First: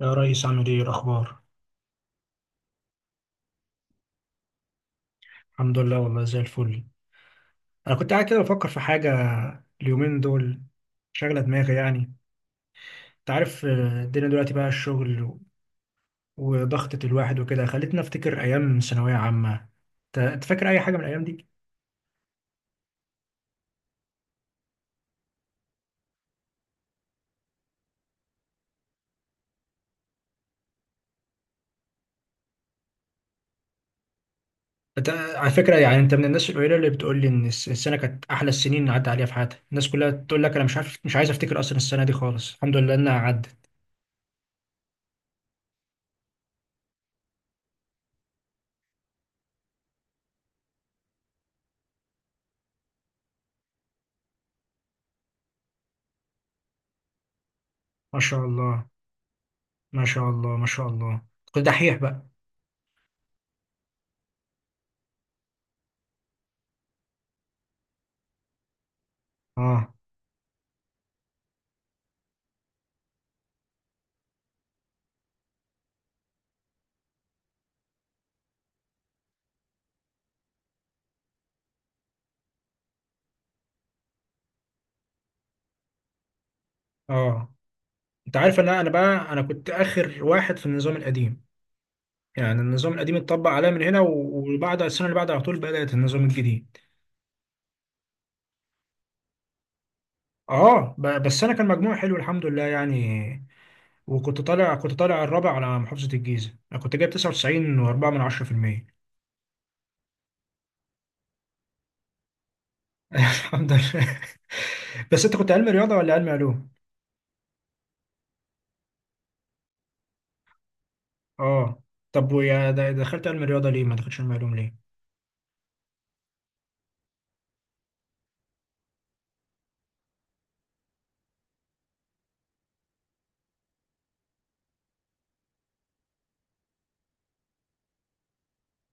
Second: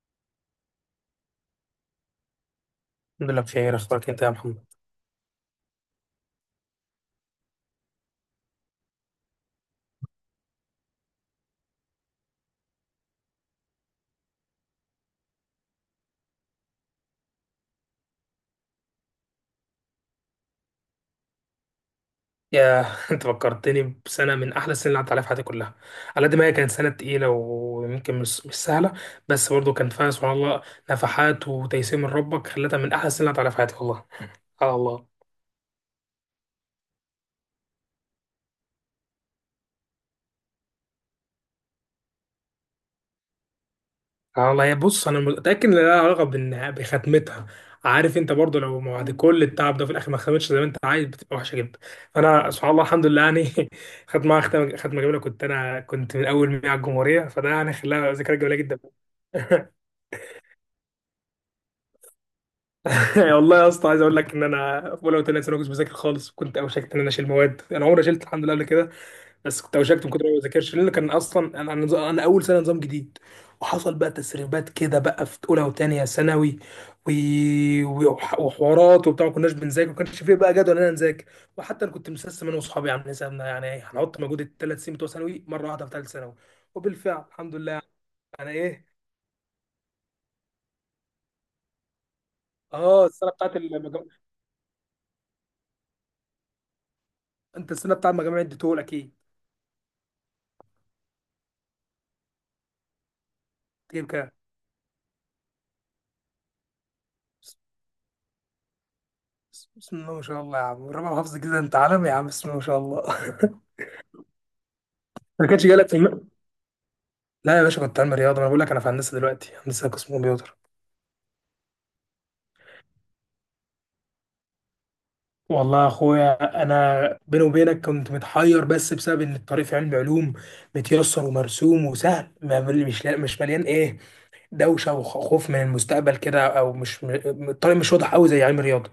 يا ريس، عامل ايه الاخبار؟ الحمد لله بخير، اخبارك انت يا محمد؟ الحمد لله، والله زي الفل. انا كنت قاعد كده بفكر في حاجه اليومين دول، شاغله دماغي يعني. انت عارف، الدنيا دلوقتي بقى الشغل وضغطة الواحد وكده خلتني افتكر ايام ثانويه عامه. انت فاكر اي حاجه من الايام دي؟ يا انت فكرتني بسنه من احلى السنين اللي عدت عليها في حياتي كلها. على قد ما هي كانت سنه تقيله ويمكن مش سهله، بس برضه كان فيها سبحان الله نفحات وتيسير من ربك خلتها من احلى السنين اللي عدت عليها في حياتي والله. على الله. انت على فكره يعني انت من الناس القليله اللي بتقول لي ان السنه كانت احلى السنين اللي عدى عليها في حياتي. الناس كلها تقول لك انا مش عارف، مش عايز افتكر اصلا السنه دي خالص، الحمد لله انها عدت. على الله. يا بص، انا متاكد ان لها علاقه بختمتها. عارف انت برضه لو بعد كل التعب ده في الاخر ما ختمتش زي ما انت عايز بتبقى وحشه جدا. فانا سبحان الله الحمد لله يعني. خدت معاها ختمه جميله، كنت انا من اول 100 على الجمهوريه، فده يعني خلاها ما ذكريات شاء جميله جدا. الله، ما شاء الله، ما شاء الله. كنت دحيح بقى. يعني والله يا اسطى، عايز اقول لك ان انا في اولى وثانيه ثانوي كنت بذاكر خالص، كنت اوشكت ان انا اشيل مواد. انا عمري ما شلت الحمد لله قبل كده، بس كنت اه، اوشكت من كتر ما بذاكرش، لان كان اصلا انا اول سنه نظام جديد. وحصل بقى تسريبات كده بقى في اولى وثانيه ثانوي و... وحوارات وبتاع، ما كناش بنذاكر، ما كانش فيه بقى جدول ان انا نذاكر. وحتى انا كنت مسسم انا واصحابي، عاملين حسابنا يعني هنحط مجهود 3 سنين بتوع ثانوي مره واحده في ثالث ثانوي. وبالفعل اه، الحمد لله. انت يعني عارف ان انا ايه؟ أنا بقى انا كنت اخر واحد في النظام القديم. يعني النظام اه، القديم السنه اتطبق بتاعت عليا من هنا المجموع. وبعد السنه اللي بعدها على طول بدات النظام الجديد. انت السنه بتاعت مجاميع اديتهولك اكيد. اه، بس انا كان مجموع حلو الحمد لله يعني. تجيب كام؟ وكنت طالع الرابع على محافظه الجيزه، انا كنت جايب 99.4 من 10%. بسم الله ما شاء الله يا عم، ربع حافظ كده، انت عالمي يا عم، بسم الله ما شاء الله. الحمد لله. بس انت ما كنت كانش علم جالك رياضه في ولا علم علوم؟ لا يا باشا، كنت علمي رياضه. انا بقول لك انا في هندسه دلوقتي، هندسه قسم كمبيوتر. اه طب ويا دخلت علم رياضه ليه؟ ما دخلتش علم علوم ليه؟ والله يا اخويا، انا بيني وبينك كنت متحير بس بسبب ان الطريق في علم علوم متيسر ومرسوم وسهل، ما مش مليان ايه، دوشه وخوف من المستقبل كده، او مش م- الطريق مش واضح قوي زي علم الرياضه.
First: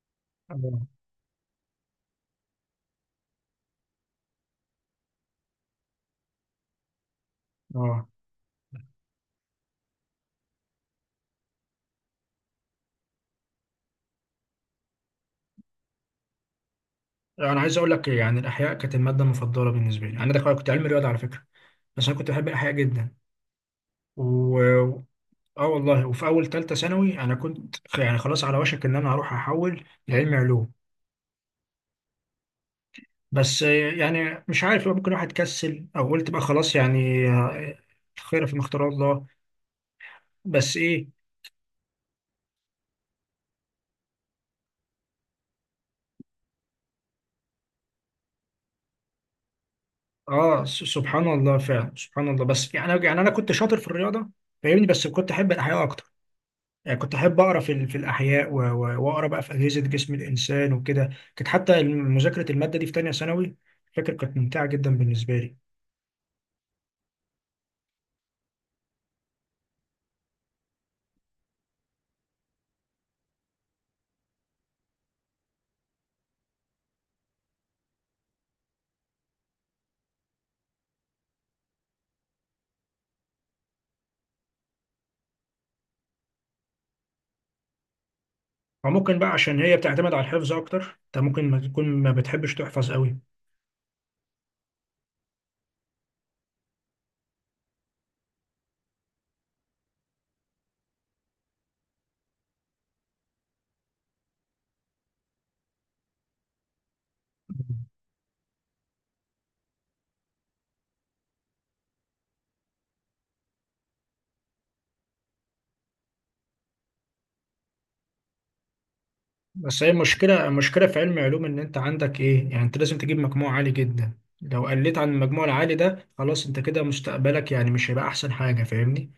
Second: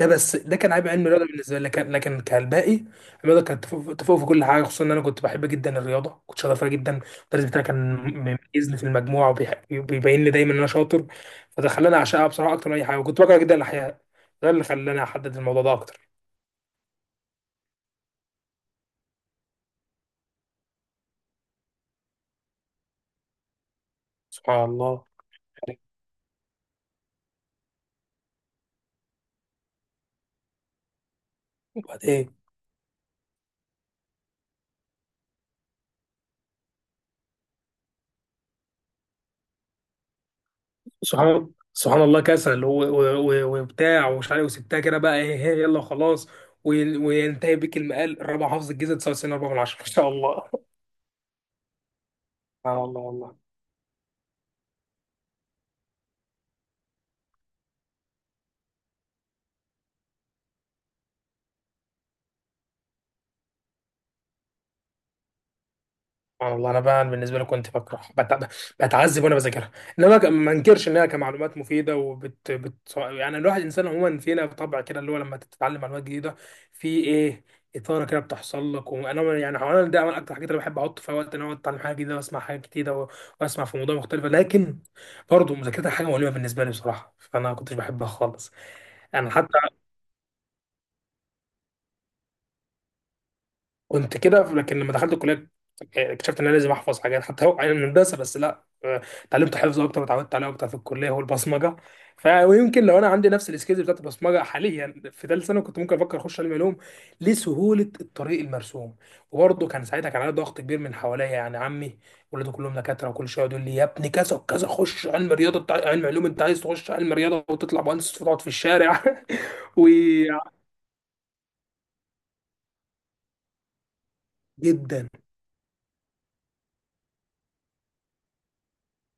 ده بس ده كان اه، عيب علم الرياضه بالنسبه لي، لكن كالباقي، الرياضه كانت تفوق تفوق في كل حاجه، خصوصا ان انا كنت بحب جدا الرياضه، كنت شاطر فيها جدا. المدرس بتاعي كان اه، مميزني في المجموعه، وبيبين لي دايما ان انا شاطر، فده خلاني اعشقها بصراحه اكتر من اي حاجه. وكنت بكره جدا الاحياء، ده اللي خلاني احدد الموضوع ده اكتر. انا عايز اقول لك يعني الاحياء كانت الماده المفضله بالنسبه لي. انا دخلت كنت علم رياضه على فكره، بس انا كنت بحب الاحياء جدا، و سبحان الله. اه والله. وفي اول ثالثه ثانوي انا كنت يعني خلاص على وشك ان انا هروح احول لعلمي علوم، وبعدين. بس يعني مش عارف بقى، ممكن واحد كسل او قلت بقى خلاص يعني، الخير في اختار الله. بس ايه، سبحان الله، كسل وبتاع ومش عارف، وسبتها كده بقى ايه إيه، يلا خلاص. وينتهي بك المقال الرابع حافظ الجيزه، 99 4 من 10، ما شاء اه، الله. سبحان الله، فعلا سبحان الله. بس سبحان يعني الله يعني انا والله. كنت شاطر في الرياضه فاهمني، بس كنت احب الاحياء اكتر. يعني كنت احب اقرا في الاحياء، واقرا بقى في اجهزه جسم الانسان وكده. كانت حتى مذاكره الماده دي في ثانيه ثانوي فاكر كانت ممتعه جدا بالنسبه لي. سبحان الله، انا بقى بالنسبه لي كنت بكره بتعذب وانا بذاكرها، انما ما انكرش انها كمعلومات مفيده، وبت بت يعني الواحد انسان عموما فينا بطبع كده اللي هو لما تتعلم معلومات جديده في ايه، اثاره كده بتحصل لك. وانا يعني حوالي ده من اكتر الحاجات اللي بحب احط فيها وقت ان انا اتعلم حاجه جديده واسمع حاجه جديده واسمع في موضوع مختلف، لكن برضه مذاكرتها حاجه مؤلمه بالنسبه لي بصراحه، فانا ما كنتش بحبها خالص. فممكن بقى انا حتى عشان هي بتعتمد على الحفظ اكتر، انت ممكن ما تكون ما بتحبش تحفظ قوي. كنت كده، لكن لما دخلت الكليه اكتشفت ان انا لازم احفظ حاجات، حتى هو يعني هندسه بس، لا، اتعلمت حفظ اكتر وتعودت عليه اكتر في الكليه هو البصمجه. فيمكن لو انا عندي نفس السكيلز بتاعت البصمجه حاليا في ثالث سنه كنت ممكن افكر اخش علم علوم، لسهوله الطريق المرسوم. وبرضه كان ساعتها كان عليا ضغط كبير من حواليا، يعني عمي ولاده كلهم دكاتره، وكل شويه يقول لي يا ابني كذا وكذا، خش علم رياضه بتاع علم علوم، انت عايز تخش علم رياضه وتطلع مهندس وتقعد في الشارع؟ بس هي المشكله المشكله في علم علوم ان انت عندك ايه يعني، انت لازم تجيب مجموع عالي جدا، لو قلت عن وجدا المجموع العالي ده خلاص انت كده مستقبلك يعني مش هيبقى احسن حاجه فاهمني.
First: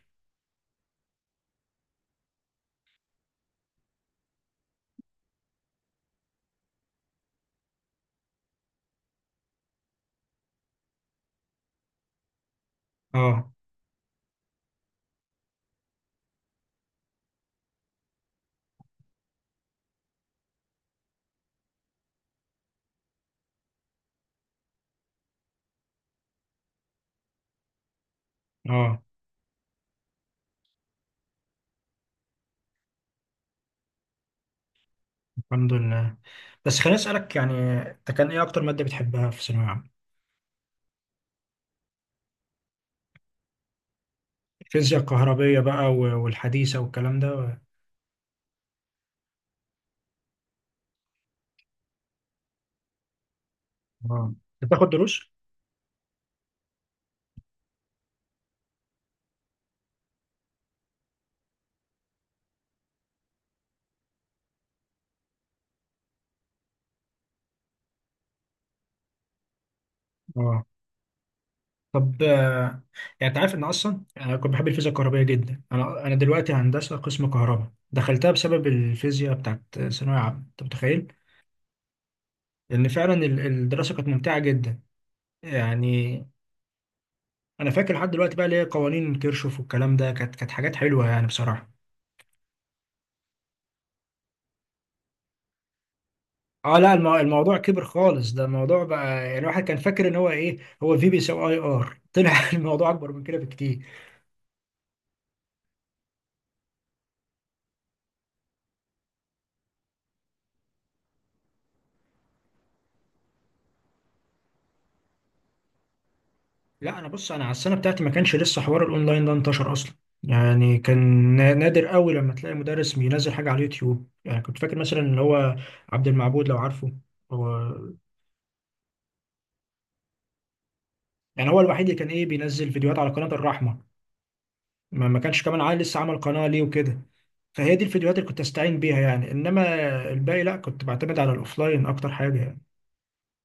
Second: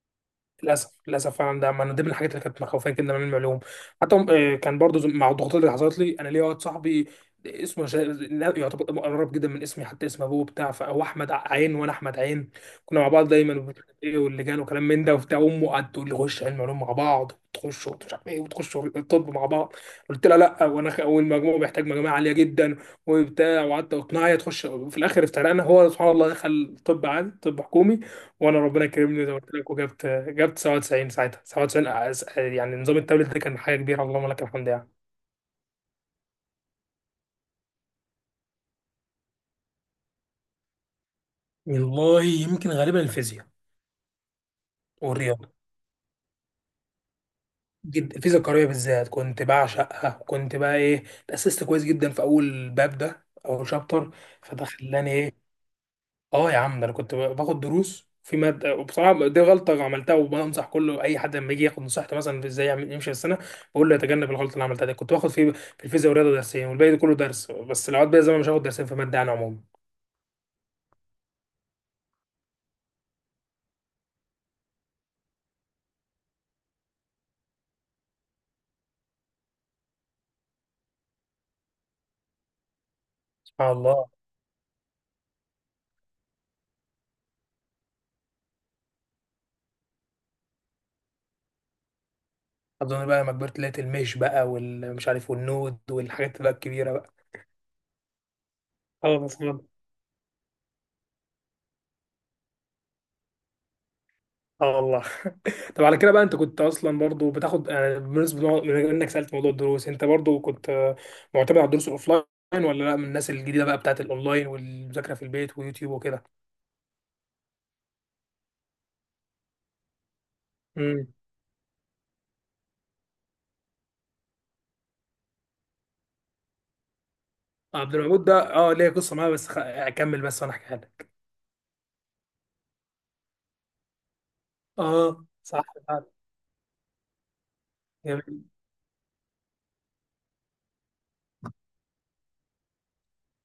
للاسف للاسف فعلا، ده من ضمن الحاجات اللي كانت مخوفاني كده من المعلوم. حتى كان برضو مع الضغوطات اللي حصلت لي، انا ليا واحد صاحبي اسمه لا، يعتبر قريب جدا من اسمي، حتى اسم ابوه بتاع، فهو احمد عين وانا احمد عين. كنا مع بعض اه، دايما ومش عارف ايه واللجان وكلام من ده وبتاع. امه قعدت تقول لي خش علم علوم مع بعض، تخش مش عارف ايه، وتخش الطب مع بعض. قلت لها لا، وانا والمجموع محتاج مجموعه عاليه جدا وبتاع. وقعدت اقنعها هي تخش، في الاخر افترقنا. هو سبحان الله دخل طب عادي، طب حكومي، وانا ربنا اه، كرمني زي ما قلت لك، وجبت 97 ساعتها، 97. يعني نظام التابلت ده كان حاجه كبيره، اللهم لك الحمد يعني. الحمد لله. بس خليني اسالك يعني، انت كان ايه اكتر ماده بتحبها في ثانويه عامه؟ والله يمكن غالبا الفيزياء. الفيزياء والرياضه الكهربيه بقى والحديثه والكلام ده جدا، الفيزياء الكهربائيه بالذات كنت بعشقها، كنت بقى ايه، تاسست كويس جدا في اول باب، ده اول شابتر، اه، فده بتاخد خلاني دروس؟ ايه. اه يا عم، ده انا كنت باخد دروس في ماده، وبصراحه دي غلطه عملتها، وبنصح كله اي حد لما يجي ياخد نصيحتي مثلا في ازاي يعمل يمشي في السنه، بقول له يتجنب الغلطه اللي عملتها دي. كنت باخد في الفيزياء ورياضه درسين والباقي ده كله درس بس. العواد بقى زمان، مش هاخد درسين في ماده انا عموما. اه طب، يعني انت عارف ان اصلا انا كنت بحب الفيزياء الكهربائيه جدا. انا دلوقتي هندسه قسم كهرباء، دخلتها بسبب الفيزياء بتاعت ثانويه عامه، انت متخيل؟ ان فعلا سبحان الدراسه كانت الله. ممتعه جدا يعني. انا فاكر لحد دلوقتي بقى ليه قوانين كيرشوف والكلام ده كانت حاجات حلوه يعني بصراحه. اظن بقى لما كبرت لقيت المش بقى والمش عارف والنود والحاجات بقى اه الكبيره لا، بقى. الموضوع كبر خالص، ده الموضوع بقى خلاص يعني الواحد والله. كان فاكر ان هو ايه، هو في بيساوي اي ار طلع الموضوع اكبر من كده بكتير. اه والله. طب على كده بقى، انت كنت اصلا برضو بتاخد يعني، بالنسبه من انك سالت موضوع الدروس، انت برضو كنت معتمد على الدروس الاوفلاين، ولا لا من الناس الجديده بقى بتاعت الاونلاين والمذاكره في البيت ويوتيوب وكده؟ لا انا بص، انا على السنه بتاعتي ما كانش لسه حوار الاونلاين ده انتشر اصلا. يعني كان امم نادر قوي لما تلاقي مدرس بينزل حاجه على اليوتيوب. يعني كنت فاكر مثلا اللي هو عبد المعبود، لو عارفه. هو عبد المعبود ده، اه، ليه قصه معاه، بس اكمل بس وانا احكيها لك. يعني هو الوحيد اللي كان ايه بينزل فيديوهات على قناه الرحمه. ما اه ما كانش كمان صح. عيل لسه فعلا. عمل قناه ليه وكده. فهي دي الفيديوهات اللي كنت جميل. استعين بيها يعني، انما الباقي لا، كنت بعتمد على الاوفلاين اكتر حاجه يعني.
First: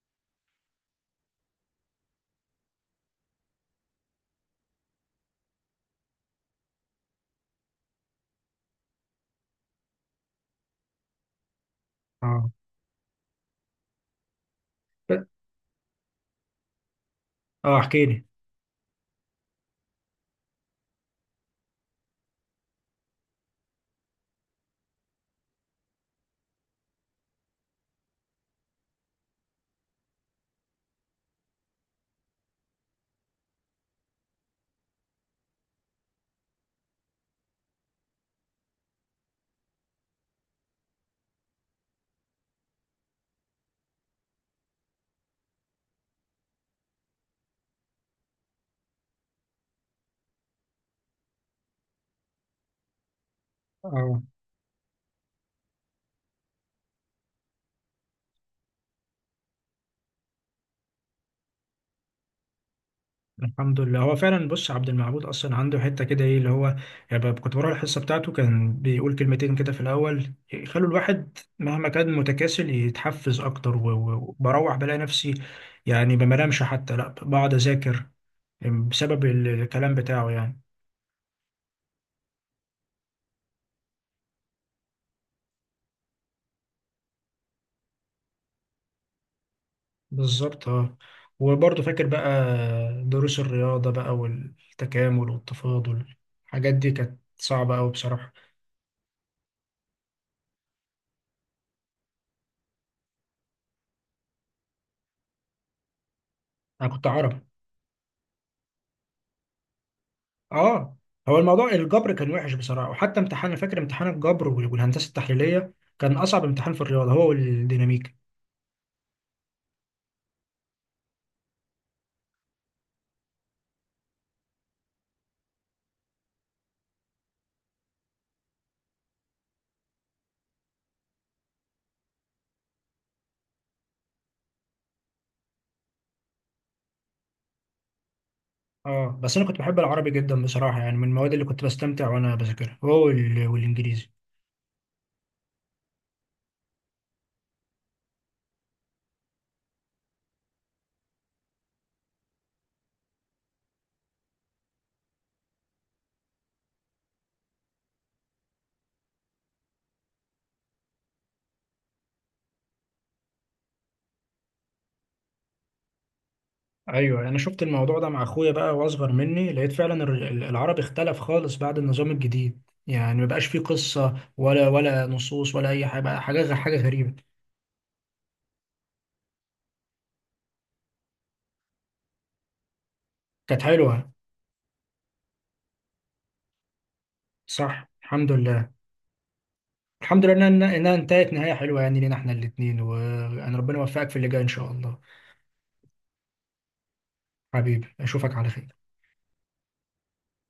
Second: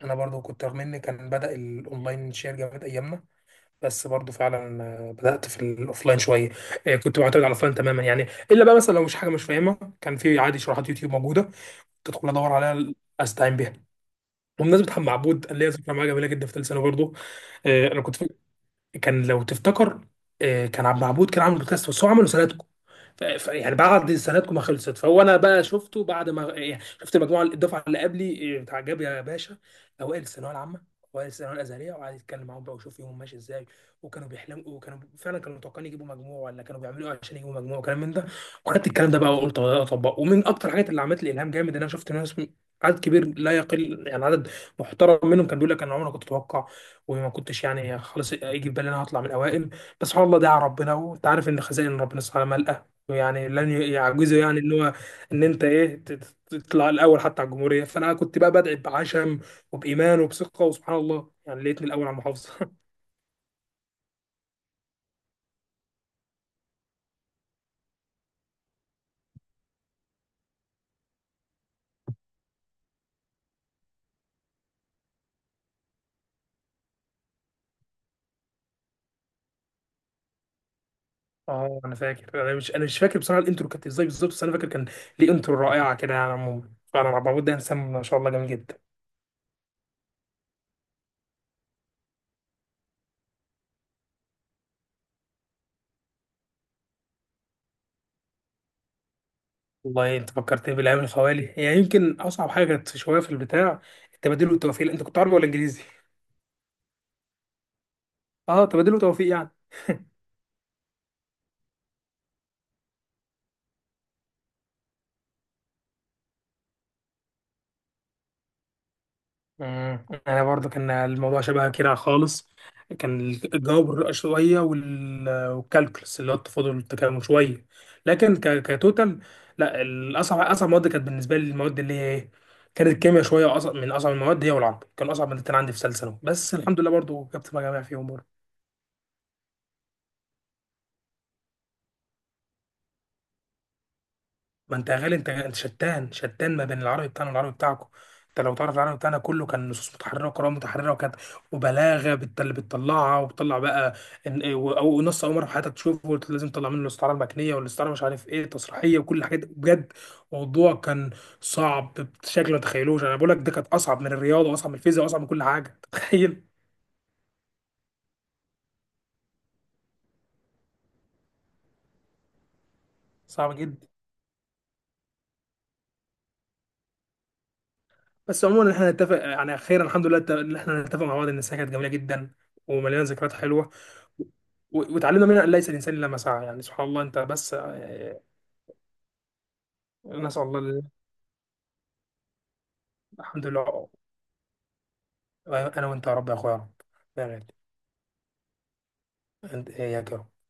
انا برضو كنت، رغم ان كان بدا الاونلاين شير جامد ايامنا، بس برضو فعلا بدات في الاوفلاين شويه. كنت معتمد على الاوفلاين تماما يعني، الا بقى مثلا لو مش حاجه مش فاهمها كان في عادي شروحات يوتيوب موجوده، تدخل اه، ادور عليها، استعين بيها. وبمناسبة محمد معبود، انا ليا ذكرى معاه جميلة جدا في ثالث ثانوي برضه. اه انا احكي كنت لي. فاكر، كان لو تفتكر، كان عبد معبود كان عامل بودكاست بس هو عمله سنة. يعني بعد سنتكم ما خلصت، فهو انا بقى شفته بعد ما يعني شفت المجموعه، الدفعه اللي قبلي بتاع، جاب يا باشا اوائل الثانويه العامه، اوائل الثانويه الازهريه، وقعد يتكلم معاهم بقى وشوف يومهم ماشي ازاي، وكانوا بيحلموا، وكانوا فعلا كانوا متوقعين يجيبوا مجموع، ولا كانوا بيعملوا ايه عشان يجيبوا مجموع، وكلام من ده. وخدت الكلام ده بقى وقلت والله اطبقه، ومن اكتر الحاجات اللي عملت لي الهام جامد، ان انا شفت ناس عدد كبير لا يقل، يعني عدد محترم منهم، كان بيقول لك انا عمري ما كنت اتوقع، وما كنتش يعني خلاص يجي في بالي إن انا هطلع من الاوائل، بس سبحان الله دعا ربنا، وانت عارف ان خزائن ربنا سبحانه يعني لن اه، يعجزه، يعني ان هو ان انت ايه تطلع الاول حتى على الجمهوريه. فانا كنت بقى بدعي بعشم وبايمان وبثقه، وسبحان الله يعني لقيتني الاول على المحافظه. الحمد لله. هو فعلا بص عبد المعبود اصلا عنده حته كده ايه اللي هو، يعني كنت بروح الحصه بتاعته كان بيقول كلمتين كده في الاول يخلوا الواحد مهما كان متكاسل يتحفز اكتر، وبروح بلاقي نفسي يعني ما بنامش حتى لا، بقعد اذاكر، بسبب الكلام بتاعه يعني. اه انا فاكر، انا مش فاكر بصراحه الانترو كانت ازاي بالظبط، بس انا فاكر كان ليه انترو رائعه كده، يعني عموما فعلا عبد العبود ده انسان ما شاء الله جميل جدا. بالظبط، اه. وبرضه فاكر بقى دروس الرياضه بقى، والتكامل والتفاضل، الحاجات دي كانت صعبه قوي بصراحه. والله انت فكرتني بالايام الخوالي، يعني يمكن اصعب حاجه كانت شويه في البتاع التبادل والتوفيق. انت كنت عربي ولا انجليزي؟ انا كنت عربي. اه، تبادل وتوفيق يعني. اه، هو الموضوع الجبر كان وحش بصراحه، وحتى امتحان، أنا فاكر امتحان الجبر والهندسه التحليليه كان اصعب امتحان في الرياضه، هو والديناميكا. مم. انا برضو كان الموضوع شبه كده خالص، كان الجبر شويه والكالكولس اللي هو التفاضل والتكامل شويه، لكن كتوتال، لا، اصعب مواد كانت بالنسبه لي المواد اللي هي ايه، كانت الكيمياء شويه اصعب، من اصعب المواد، هي والعربي، كان اصعب مادتين عندي في ثالثه ثانوي، بس الحمد لله برضو جبت مجاميع فيهم برضو. اه، بس انا كنت بحب العربي جدا بصراحه يعني، من المواد اللي كنت بستمتع وانا بذاكرها هو والانجليزي. ما انت يا غالي، انت شتان شتان ما بين العربي بتاعنا والعربي بتاعكم. انت لو تعرف العربي بتاعنا كله كان نصوص متحرره وقراءه متحرره، وكانت وبلاغه اللي بتطلعها وبتطلع بقى او نص اول مره في حياتك تشوفه قلت لازم تطلع منه الاستعاره المكنيه والاستعاره مش عارف ايه التصريحيه وكل الحاجات دي. بجد موضوع كان صعب، بشكل ما تتخيلوش. انا بقول لك ده كانت اصعب من الرياضه واصعب من الفيزياء واصعب من كل حاجه. تخيل، ايوه، انا شفت الموضوع ده مع اخويا بقى واصغر مني لقيت فعلا العربي اختلف خالص بعد النظام الجديد، يعني مبقاش صعب فيه جدا. قصه ولا نصوص ولا اي حاجه، بقى حاجه غريبه. بس عموما احنا نتفق، يعني خيرا الحمد لله ان احنا نتفق مع بعض ان السنه كانت جميله جدا ومليانه ذكريات كانت حلوه، حلوه. وتعلمنا منها ان ليس الانسان الا ما سعى، يعني سبحان الله. انت بس صح الحمد لله. الحمد نسال لله الله انها إنها انتهت نهايه حلوه يعني، لينا احنا الاثنين، الحمد وانا ربنا لله. يوفقك في اللي جاي ان شاء الله. انا وانت يا رب، يا اخويا يا رب، يا غالي. حبيبي اشوفك على خير. انت إيه يا كرم.